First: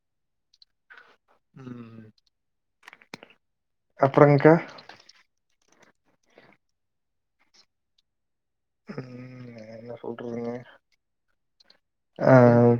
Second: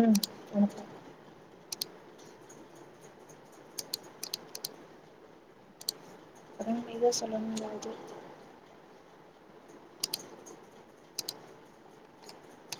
உம் உம் அப்ரங்க்கா அத மீத சொல்ல முடியாது ம் என்ன ஆஹ்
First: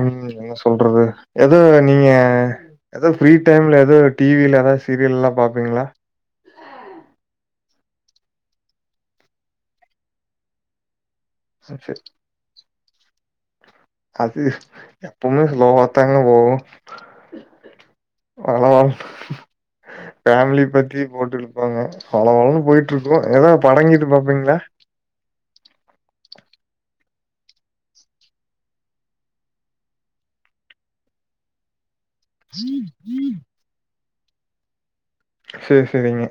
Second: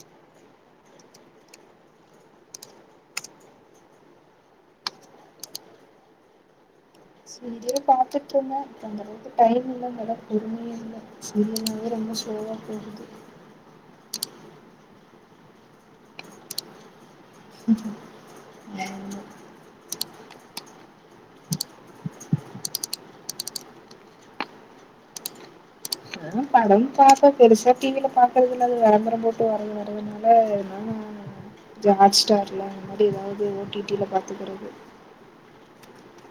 உம் என்ன சொல்றது எதோ நீங்க எதோ ஃப்ரீ டைம்ல எதோ டி வில எதோ சீரியல் எல்லா பாப்பீங்ளா சீரியல் பாத்துட்டு இருந்தே இப்ப அந்தளவுக்கு டைம் இல்ல அந்தளவுக் பொறுமையு இல்ல சீரியல் சரி நாலே ரொம்ப ஸ்லோவா போகுது அது எப்போமே ஸ்லோவத்தாங்க போகு ஹலோ ஆமா ஃபேமிலி பத்தி போட்டுருபாங்க வளவளனு போய்டுருக்கும் எதோ படங்கிடு பாப்பீங்களா நானும் படம் பாப்பே பெருசா டி வில பாக்றதுல அது விளம்பரம் போட்டு வரது வரறதுனால அதுனால நானு ஹாட்ஸ்டார்ல அது மாரி எதாது ஒ டி டி ல பாப்ப பாத்துகுறது சேர் சேரிங்க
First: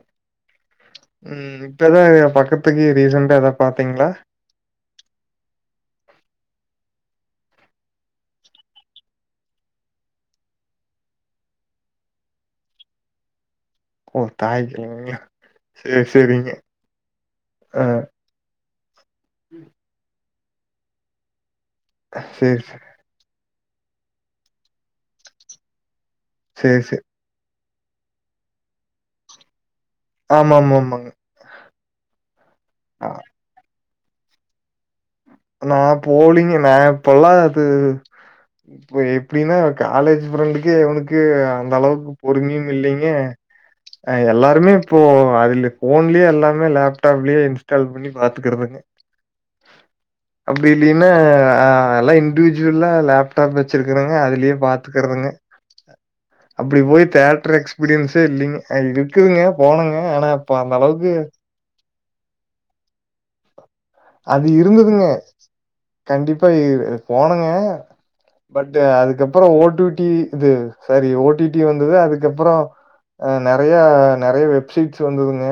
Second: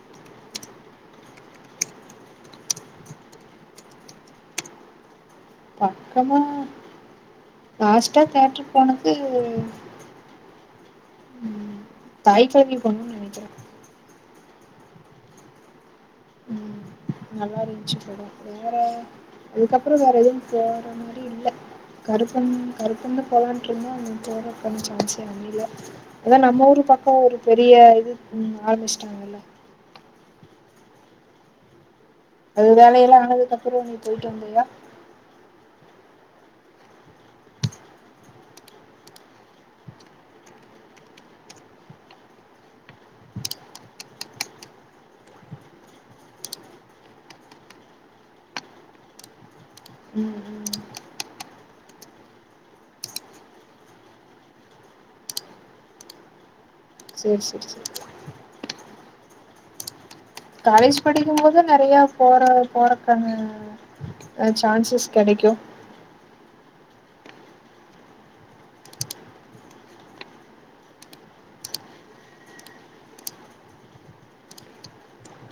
உம் இப்பதா ஏ பக்கத்துக்கு ரீசென்டா எதா பாத்தீங்ளா பக்கமா லாஸ்டா தேட்டர் போனது உம் தாய்கிழவி போனோ நெனைக்கிறேன் ஓ தாய்கிழவியா சேர் சேரிங்க ம் நல்லா இருந்துச்சு ஆஹ் படம் வேற அதுகப்றோ வேற எதுவு போற மாரி இல்ல கருப்பன் சரி, கருப்பன் தா போலானு அப்றோமா போறக்கான சான்ஸே அமைல அதா நம்ம சரி, ஊர் சரி. பக்கோ ஒரு பெரிய இது உம் ஆரபிச்டாங்ல்ல ஆம்மாம்மாம்மாங்க அது வேல எல்லா ஆனதுக்கு அப்றோ போய்ட்டு வந்தியா நா போலீங்க நா இப்பெல்லா அது இப்ப எப்டின்னா காலேஜ் ஃப்ரெண்டுகே இவனுக்கு அந்த அளவுக்கு பொறுமையு இல்லைங்க அஹ் எல்லாருமே இப்போ அதுல ஃபோன்லே எல்லாமே லேப்டாப்லே இன்ஸ்டால் பண்ணி பாத்துகறதுங்க ம் ம் அப்டீலியே ன்ன அல்லா இண்டூஜுவல்லா லேப்டாப் வெச்சிருக்கறங்க அதுலியே பாத்துக்கறதுங்க அப்டி போய் சரி தேட்டர் சரி சரி எக்ஸ்பிரியன்ஸே இல்லிங்க [unintelligible] க்குதுங்க போனங்க காலேஜ் படிக்கும் போது நெறைய போற போறக்கன அது இருந்ததுங்க கண்டிப்பா இது இ போனுங்க பட்டு அதுக்கப்பறோ ஓடுடி இது சரி ஓ டி டி வந்தது அதுக்கப்பறோ நெறைய நெறைய வெப்சைட்ஸ் வந்ததுங்க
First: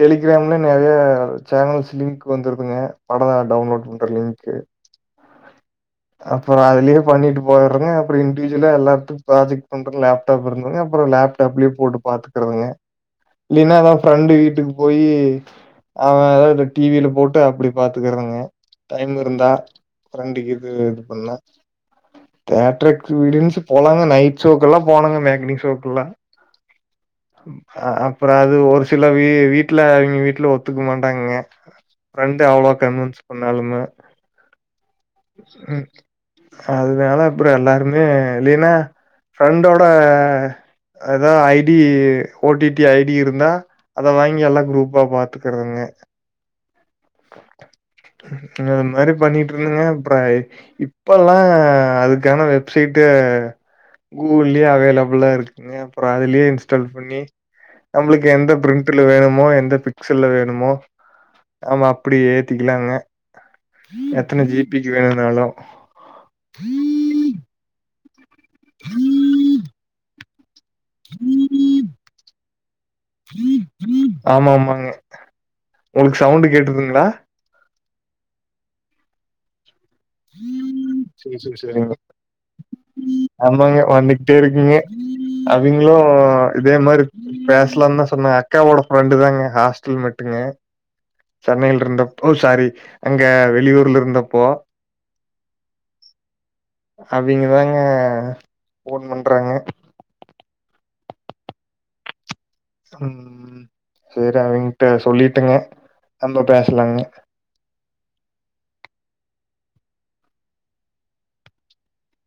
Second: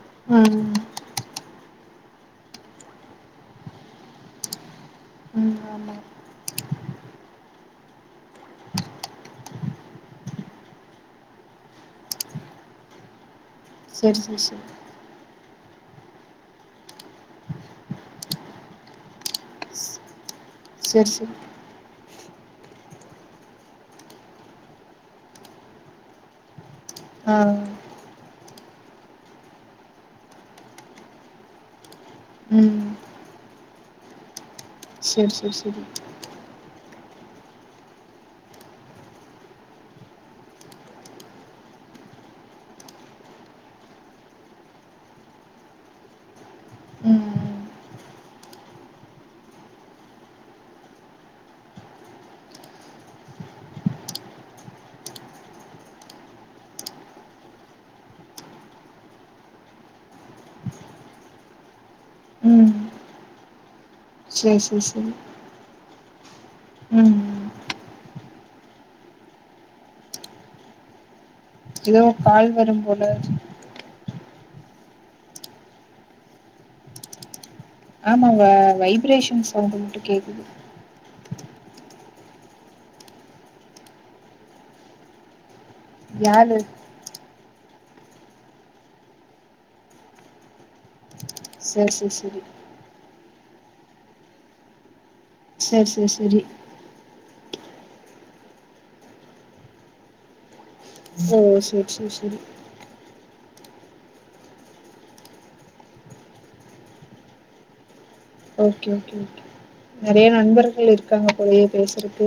டெலிகிராம்ல ம் நெறைய சேனல்ஸ் லிங்க் வந்துருக்குங்க படத டவுன்லோட் பண்ற லிங்க்கு ம் ஆமா அப்பறோ அதுலியே பண்ணிட்டு போய்றோங்க அப்டி இண்டிஜுல்லா எல்லாத்துக் பாஜெக்ட் பண்ற லேப்டாப் இருந்தங்க அப்பறோ லேப்டாப்ல போட்டு பாத்துக்குறதுங்க லீனா எதாவு சரி ஃப்ரெண்டு சரி சரி வீட்டுக்கு போயி அவ [unintelligible] டீவில போட்டு அப்டி பாத்துக்கறதங்க டைம் இருந்தா ஃபிரண்டுகு து இது சரி பண்ணா சரி தெட்டர்கு [unintelligible] போளாங்க நைட்ஷோக்கு ல்லா போனங்க மேக்னி ஷோக்குல்லா ஆ ஆ ப்றோ அது ஒரு சில வீ வீட்ல எங்க வீட்ல ஒத்துக்க மாட்டாங்க ப்ரெண்டு அவ்ளோ ம் கன்வன்ஸ் பண்ணாலுமு சர் சர் செரி [unintelligible] அப்றோ எல்லாருமே இல்லீனா ஃப்ரெண்டோட எதா ஐடி ஓடிடி ஐடி இருந்தா அத வாங்கி எல்லா குரூப்பா பாத்துக்கறதுங்க ம் அ மாரி பண்ணிட்ருந்தங்க அப்ற இப்பல்லா அதுக்கான வெப்சைட்டு கூகுள்யே அவைலபுல்லா இருக்குங்க அப்ற அதுல்யே இன்ஸ்டால் பண்ணி நம்ளுக்கு எந்த பிரிண்ட்ல வேமோ எந்த பிக்சல்ல வேணுமோ ஆமா அப்டி ம் ம். ஏத்திக்கிலாங்க எத்தன சரி சரி ஜிபிக்கு சரி வேணுனாலு ம் எதோ கால் வரும் போல ஆமா ஆமாங்க உங்ளுக் சவுண்டு் கேட்டுதுங்ளா ஆமாங்க வைப்ரேஷன்‌ சவுன்டு மட்டும் கேக்குது சே சே சேரிங்க ஆமாங்க வந்துக்ட்டே இருக்குங்க அ விங்ளு யாரு இதே மாரி பேசலாந்தா சொன்னா அக்காவோட ஃப்ரெண்டு தாங்க ஹாஸ்டல் மெட்டுங்க சேரி சேரி சென்னைல்ருந்தப்போ சாரி ங்க வெளியூர்ல இருந்தப்போ சேர் சேர் செரி அவிங்கதாங்க ஃபோன் பண்றாங்க ஓ சேர் சேர் செரி உம் செரி அவங்கிட்ட சொல்லிட்டங்க நம்ப பேசலாங்க ஓகே ஓகே ஓகே நெறைய நண்பர்கள் இருக்காங்க போலயே பேசறக்கு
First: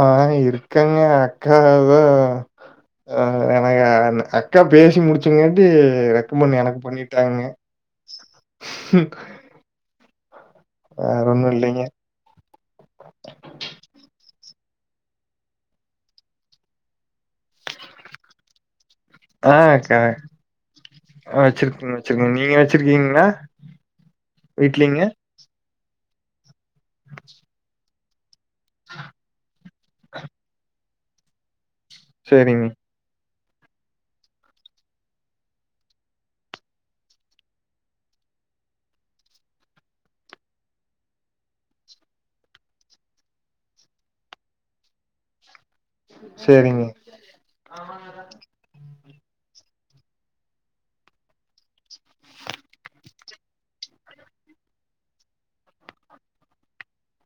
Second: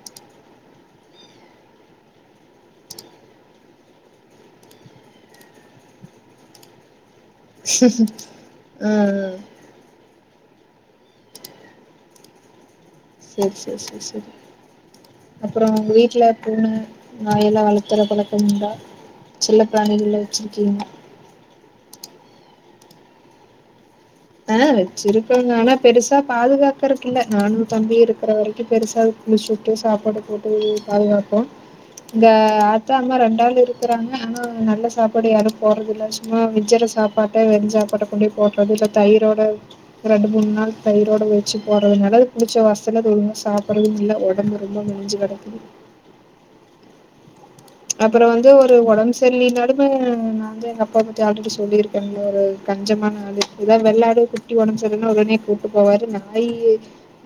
ஆஹ இருக்காங்க அக்கா வ அ என க அக்கா பேசி முடிச்சங்காட்டி ரெக்கமண்ட் எனக்கு பண்ணிட் ம் ம் வேறொன்னு இல்லைங்க செரி செரி செரி செரி அப்பறம் உங்க வீட்ல பூன நாயெல்லா வளத்துற பழக்கமுண்டா ஆஹக்க ஆ வச்சிருக்கோ ம் வச்சிருக்கோம் நீங்க வச்சிருக்கீங்களா ஆஹ் வீட்லீங்க? வச்சிருக்கோங்க ஆனா பெருசா பாதுகாக் க்கறது இல்ல நானு தம்பியும் இருக் [unintelligible] பெருசா குளிச்சுட்டு சாப்பாடு போட்டு பாதுகாப்போ இங்க சரிங்க, ஆத்தா அம்மா ரெண்டாள் இருக்கிறாங்க ஆனா நல்ல சாப்பாடு யாரும் போடுறது இல்ல சும்மா மிஞ்சர சாப்பாட்ட வெறுஞ் சாப்பாட்ட கொண்டு போய் போடறது தயிரோட ரெண்டு மூணு நாள் தயிரோட வச்சு போடுறதுனால புளிச்ச வாசன அது ஒழுங்கா சாப்படுறதுக்கில்ல ஒடம்பு ரொம்ப மெலிஞ்சு கெடக்குது செரிங்க அப்பற வந்து ஒரு ஒடம்பு சரியில்லனாலு நாந்தே எங்க அப்பாவ பத்தி ஆல்ரெடி சொல்லியிருக்கேன்ல ஒரு கஞ்சமான ஆளு எதா வெள்ளாடு குட்டி ஒடம்பு செரியில்லன்னா உடனே கூட்டு போவாரு நாயி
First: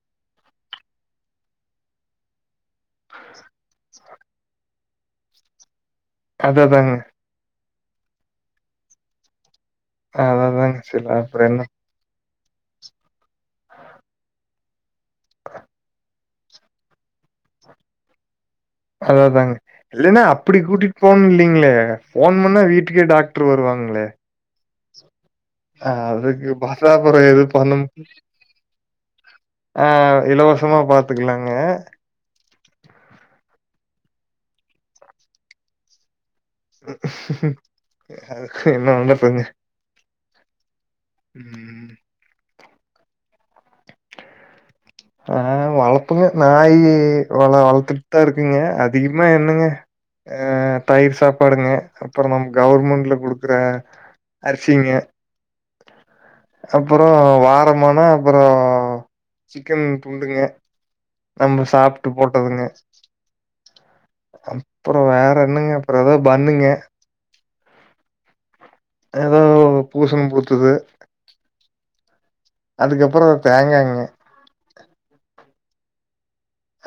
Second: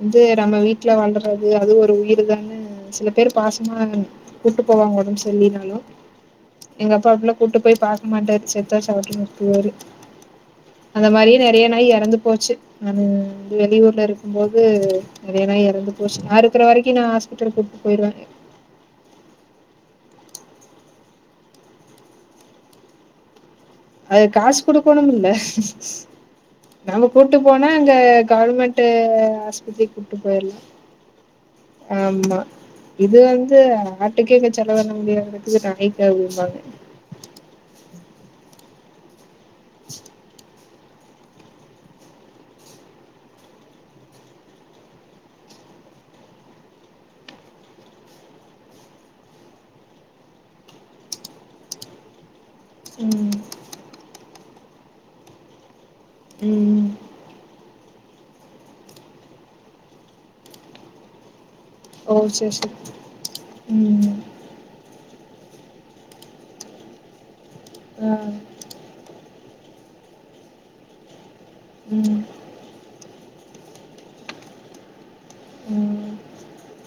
வந்து நம்ம வீட்ல வளர்றது அது ஒரு உயிர் தானு சில பேர் பாசமா கூட்டு போவாங்க ஒடம்பு சரி ல்லனாலு அத எங்க அதாங்க. அப்பா அப்படில்லா கூட்டு போய் பாக்க மாட்டாரு செத்தா சாகட்டும்னு விட்றுவாரு அத தாங்க சில அப்பறம் என்ன எறந்து போச்சு நானு வெளியூர்ல இருக்கும் போது நெறைய நாய் இறந்து போச்சு நா இருக்கிற வரைக்கும் நான் ஹாஸ்பிட்டல் கூட்டு போயிருவேன் அத தாங்கே இல்லைன்னா அப்படி கூட்டிட்டு போணும் இல்லைங்களே போன் பண்ணா வீட்டுக்கே டாக்டர் வருவாங்களே குடுக்கோணும் இல்ல அஹ அதுக்கு நம்ம பசாபுறம் கூட்டு எதும் போனா பணும் அங்க கவர்மெண்ட் [inaudible] ஆஸ்பத்திரி கூட்டு ஆஹ போயிரலா இலவசமா பாத்துக்கலாங்க ஆமா இது வந்து ஆட்டுக்கே இங்க செலவு பண்ண முடியாததுக்கு நாய்க்காவது பாங்க அது என்ன வேணா பண்ணுங்க உஹம் ஆஹ் வளப்பாங்க நாய் வளத்துட்டு தான் இருக்குங்க அதிகமா என்னங்க ஆஹ் தயிர் சாப்பாடுங்க அப்புறம் நம் கவர்மெண்ட்ல ம் குடுக்குற அரிசிங்க ம் அப்புறம் வாரமானா அப்புறம் சிக்கன் துண்டுங்க நம்ம சாப்பிட்டு ஓ சரி போட்டதுங்க சரி ம் அப்ப அப்புறம் வேற என்னங்க அப்புறம் ஏதோ பன்ணுங்க ஆஹ் ஏதோ பூசணம் பூத்துது ம் அதுக்கப்புறம் பேங்காங்க உம்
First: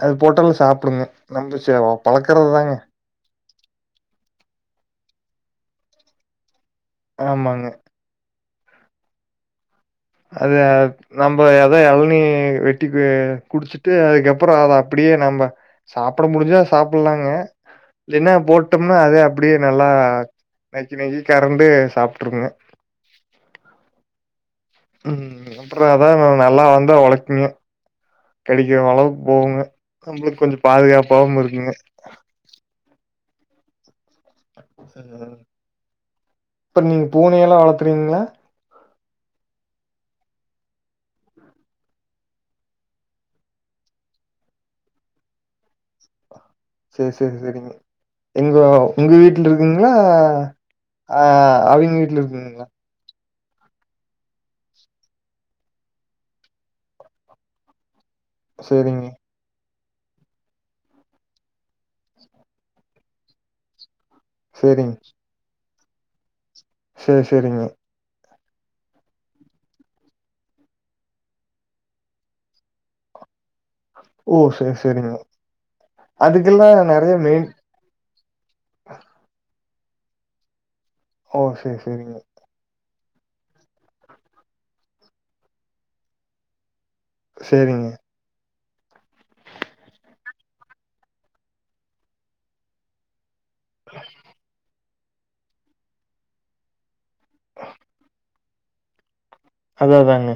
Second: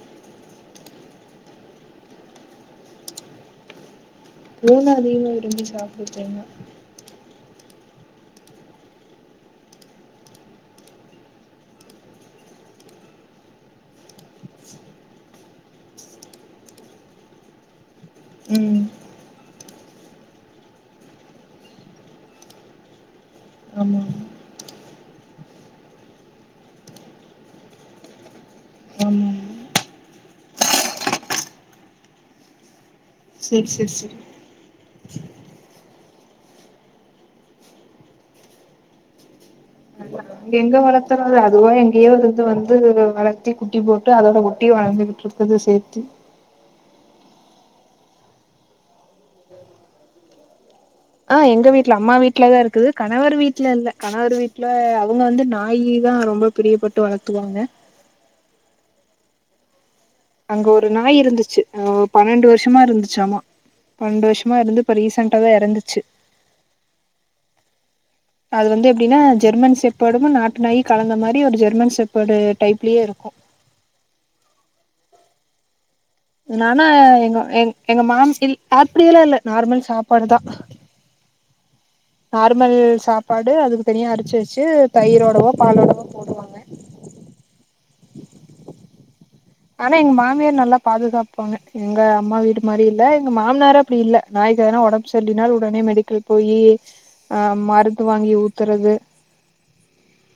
அது போட்டாலும் சாப்பிடுங்க நம்ம பழக்கறது தாங்க பூனை அதிகமா விரும்பி சாப்பிடுச்சுங்க ஆமாங்க அது நம்ம ஏதோ இளநி வெட்டி குடிச்சுட்டு அதுக்கப்புறம் அதை அப்படியே நம்ம சாப்பிட முடிஞ்சா சாப்பிடலாங்க இல்லைனா ம் போட்டோம்னா அதே அப்படியே நல்லா நக்கி நக்கி கறண்டு சாப்பட்டுருங்க ஆமா உம் அப்புறம் அதான்நல்லா வந்தா உலைக்குங்க கிடைக்கிற அளவுக்கு ஆமாமா போகுங்க நம்மளுக்கு கொஞ்சம் பாதுகாப்பாவும் இருக்குங்க சரி சரி சரி இப்ப நீங்க பூனை எல்லாம் வளர்த்துறீங்களா எங்க வளர்த்தறது அதுவா எங்கேயோ இருந்து வந்து வளர்த்தி குட்டி போட்டு அதோட குட்டி வளர்ந்துகிட்டு இருக்குது சேர்த்தி சரி சரி சரிங்க எங்க உங்க வீட்டுல இருக்குங்களா ஆ ஆஹ் எங்க வீட்ல அவிங்க அம்மா வீட்டு்லதான் இருக்குங்களா இருக்குது கணவர் வீட்டுல இல்லே இல்லே கணவர் வீட்டுல அவங்க வந்து நாயி தான் ரொம்ப பிரியப்பட்டு வளர்த்துவாங்க சரிங்க அங்க ஒரு நாய் இருந்துச்சு பன்னெண்டு வருஷமா இருந்துச்சாமா சந்தோஷமா இருந்து இப்போ ரீசெண்டாதா எறந்து ச்சு சரி சரிங்க அது வந்து எப்படின்னா ஜெர்மன் செப்பேடும் நாட்டு நாயி கலந்த மாரி ஒரு ஜெர்மன் செப்பேடு டைப்லயே இருக்கு ஓ சரி சரிங்க நானா எங்க எங் எங்க மாம் அப்படியெல்லா இல்ல நார்மல் சாப்பாடுதா ஓ ச [inaudible] நார்மல் சாப் சாப்பாடு அதுக்கு தனியா அரிசி வச்சு தயிரோடவோ பாலோடவோ போடுவாங்க சரிங்க ஆனா எங்க மாமியார் நல்லா பாதுகாப்பாங்க எங்க அம்மா வீடு மாரி இல்ல மாமனார அப்டி இல்ல நாய் வேணா [inaudible] சொல்லினால் உடனே மெடிக்கல் போயி ஆ மருந்து வாங்கி ஊ த்தரது அது அதாங்க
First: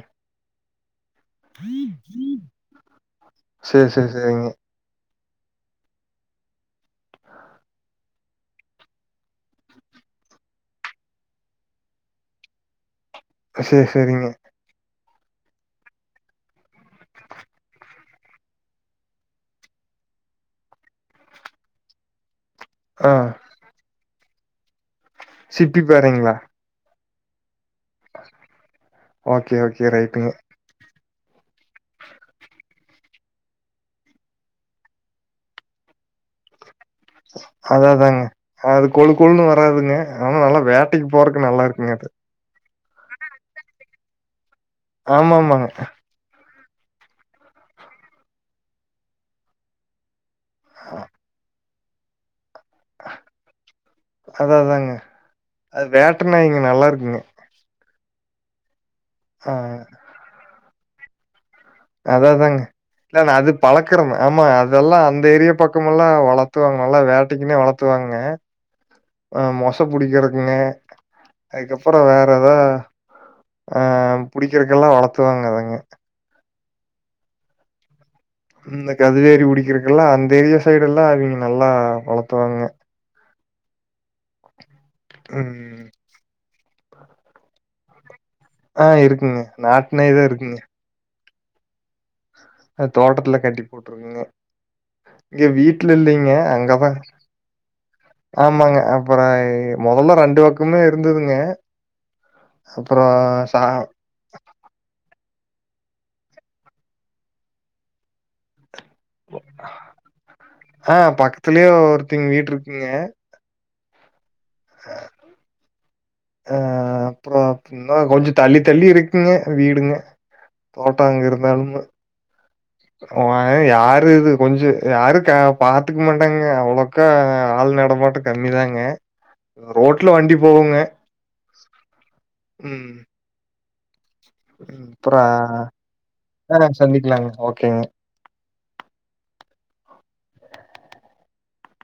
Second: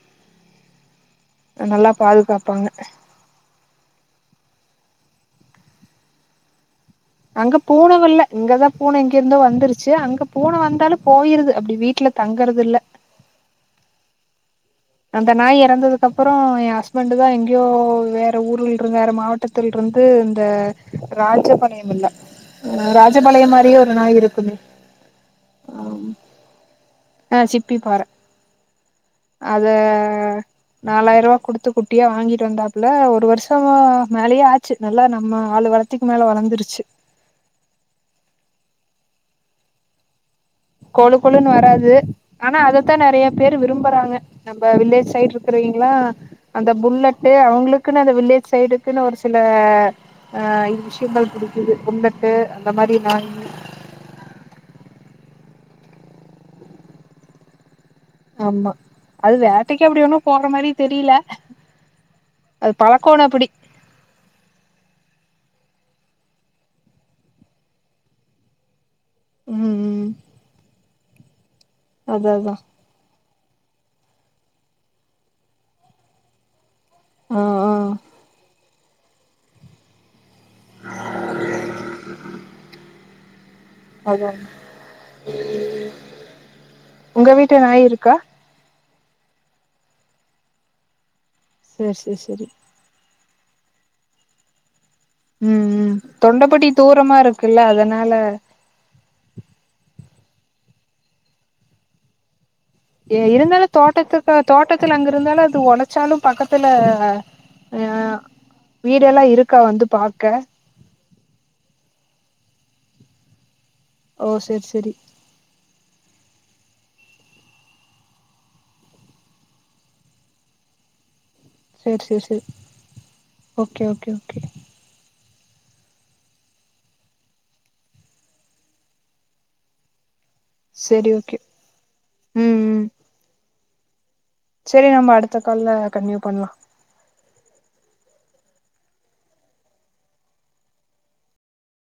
நல்லா பாதுகாப்பாங்க சரி சரி சரிங்க அங்க பூன வல்ல இங்கதா பூன இங்க இருந்தோ வந்துருச்சு அங்க பூன வந்தாலு போயிருது அப்டி வீட்ல தங்கறதுல்ல சரி சரிங்க அந்த நாய் இறந்ததுக்கு அப்பறம் என் ஹஸ்பண்டுதா எங்கேயோ வேற ஊருல இருந் வேற மாவட்டத்துலருந்து இந்த ராஜ பணையமில்ல ஆ ராஜபாளைய மாரியே ஒரு நாய் இருக் [unintelligible] சிப்பி பாறைங்களா ஆ சி ப்பிப்பாற ஓகே அத ஓகே ரைட்டுங்க நாலாயிரவா குடுத்து குட்டியா வாங்கிட்டு வந்தாப்புல ஒரு வருஷமா மேலயே ஆச்சு நல்லா நம்ம ஆளு வளத்திக்கு மேல வளந்துருச்சு அததாங்க அது கொழு கொழுன்னு வராதுங்க ஆனா நல்லா வேட்டைக்கு கொழு போறக்கு கொழுன்னு வராது நல்லாருக்குங்க அது. ஆனா அத த்த நெறைய பேரு விரும்புறாங்க நம்ம வில்லேஜ் சைட் ஆமாமாங்க. இருக்குறவீங்களா அந்த புல்லட்டு அவங்களுக்குன்னு அந்த வில்லேஜ் சைடுக்குன்னு ஒரு சில ஆஹ் இங்கஷிம்பல் [unintelligible] இது புல்லட்டு இந்த மாரி நாயி அதா அதாங்க. அது வேட்ட நாயிங்க நல்லா இருக்குங்க ஆமா அது வேட்டைக்கு அப்டி ஒண்ணு போற மாரி தெரியில அத தாங்க இல்லா அது பழக்கறன்னு ஆமா அதெல்லா அந்த ஏரியா பக் பக்கமல்லா வளத்துவாங்க நல்லா வேட்டைக்குன்னே வளத்துவாங்க ஆ ம் மொச ம் புடிக்கறக்குனே அதுக்கப்பறோ வேற அதா எதா அதா அ புடிக்கிறதுக்கெல்லா வளத்துவாங்க அதங்க ஆ ஆ இந்த கதுவேறி பிடிக்கிருக்குல்ல அந் தெரிய சைடு எல்லா அவிங்க நல்லா வளத்துவாங்க அது வந் உம் உங்க வீட்டு நாய் இருக்கா ஆ இருக்குங்க நாட்டுநாய் தா இருக்குங்க செர் செர் செரி அ தோட்டத்துல கட்டி போட்ருக்குங்க இங்க ம் வீட்டுல ம் இல்லைங்க தொண்டபட்டி அங்கதா தூரமா இருக்குல்ல அதனால ஆமாங்க அப்பறய் மெதல்ல பண்டு பக்கமே இருந்ததுங்க அப்புறம் எ சா இருந்தாலு தோட்டக்கக்கா தோட்டத்துல அங்க இருந்தாலு அத் இது ஒடைச்சாலு பக்கத்துல அ வீடெல்லா இருக்கா வந்து பாக்க ஆ பக்கத்துலயே ஒருத்தங்க [unintelligible] ஓ செர் செரி அ, அப்பறோ [unintelligible] கொஞ்சோ தள்ளி தள்ளி இருக்குங்க வீடுங்க தோட்டாங்க இருக் செர் செர் செர் ஓய யாரு இது கொஞ்சு யா அருக்க பாதுக்க மாட்டாங்க அவ்லக்கா ஆல் நடாமாட்டோ கம்மிதாங்க ரோட்ல வண்டிப் செரி ஓகே உம் உம் ம். ம். செரி நம்ப அப்புறம் அடுத்த கால்ல கண்டினியூ பண்ணலா ஆ சந்திக்கலாங்க. ஓகேங்க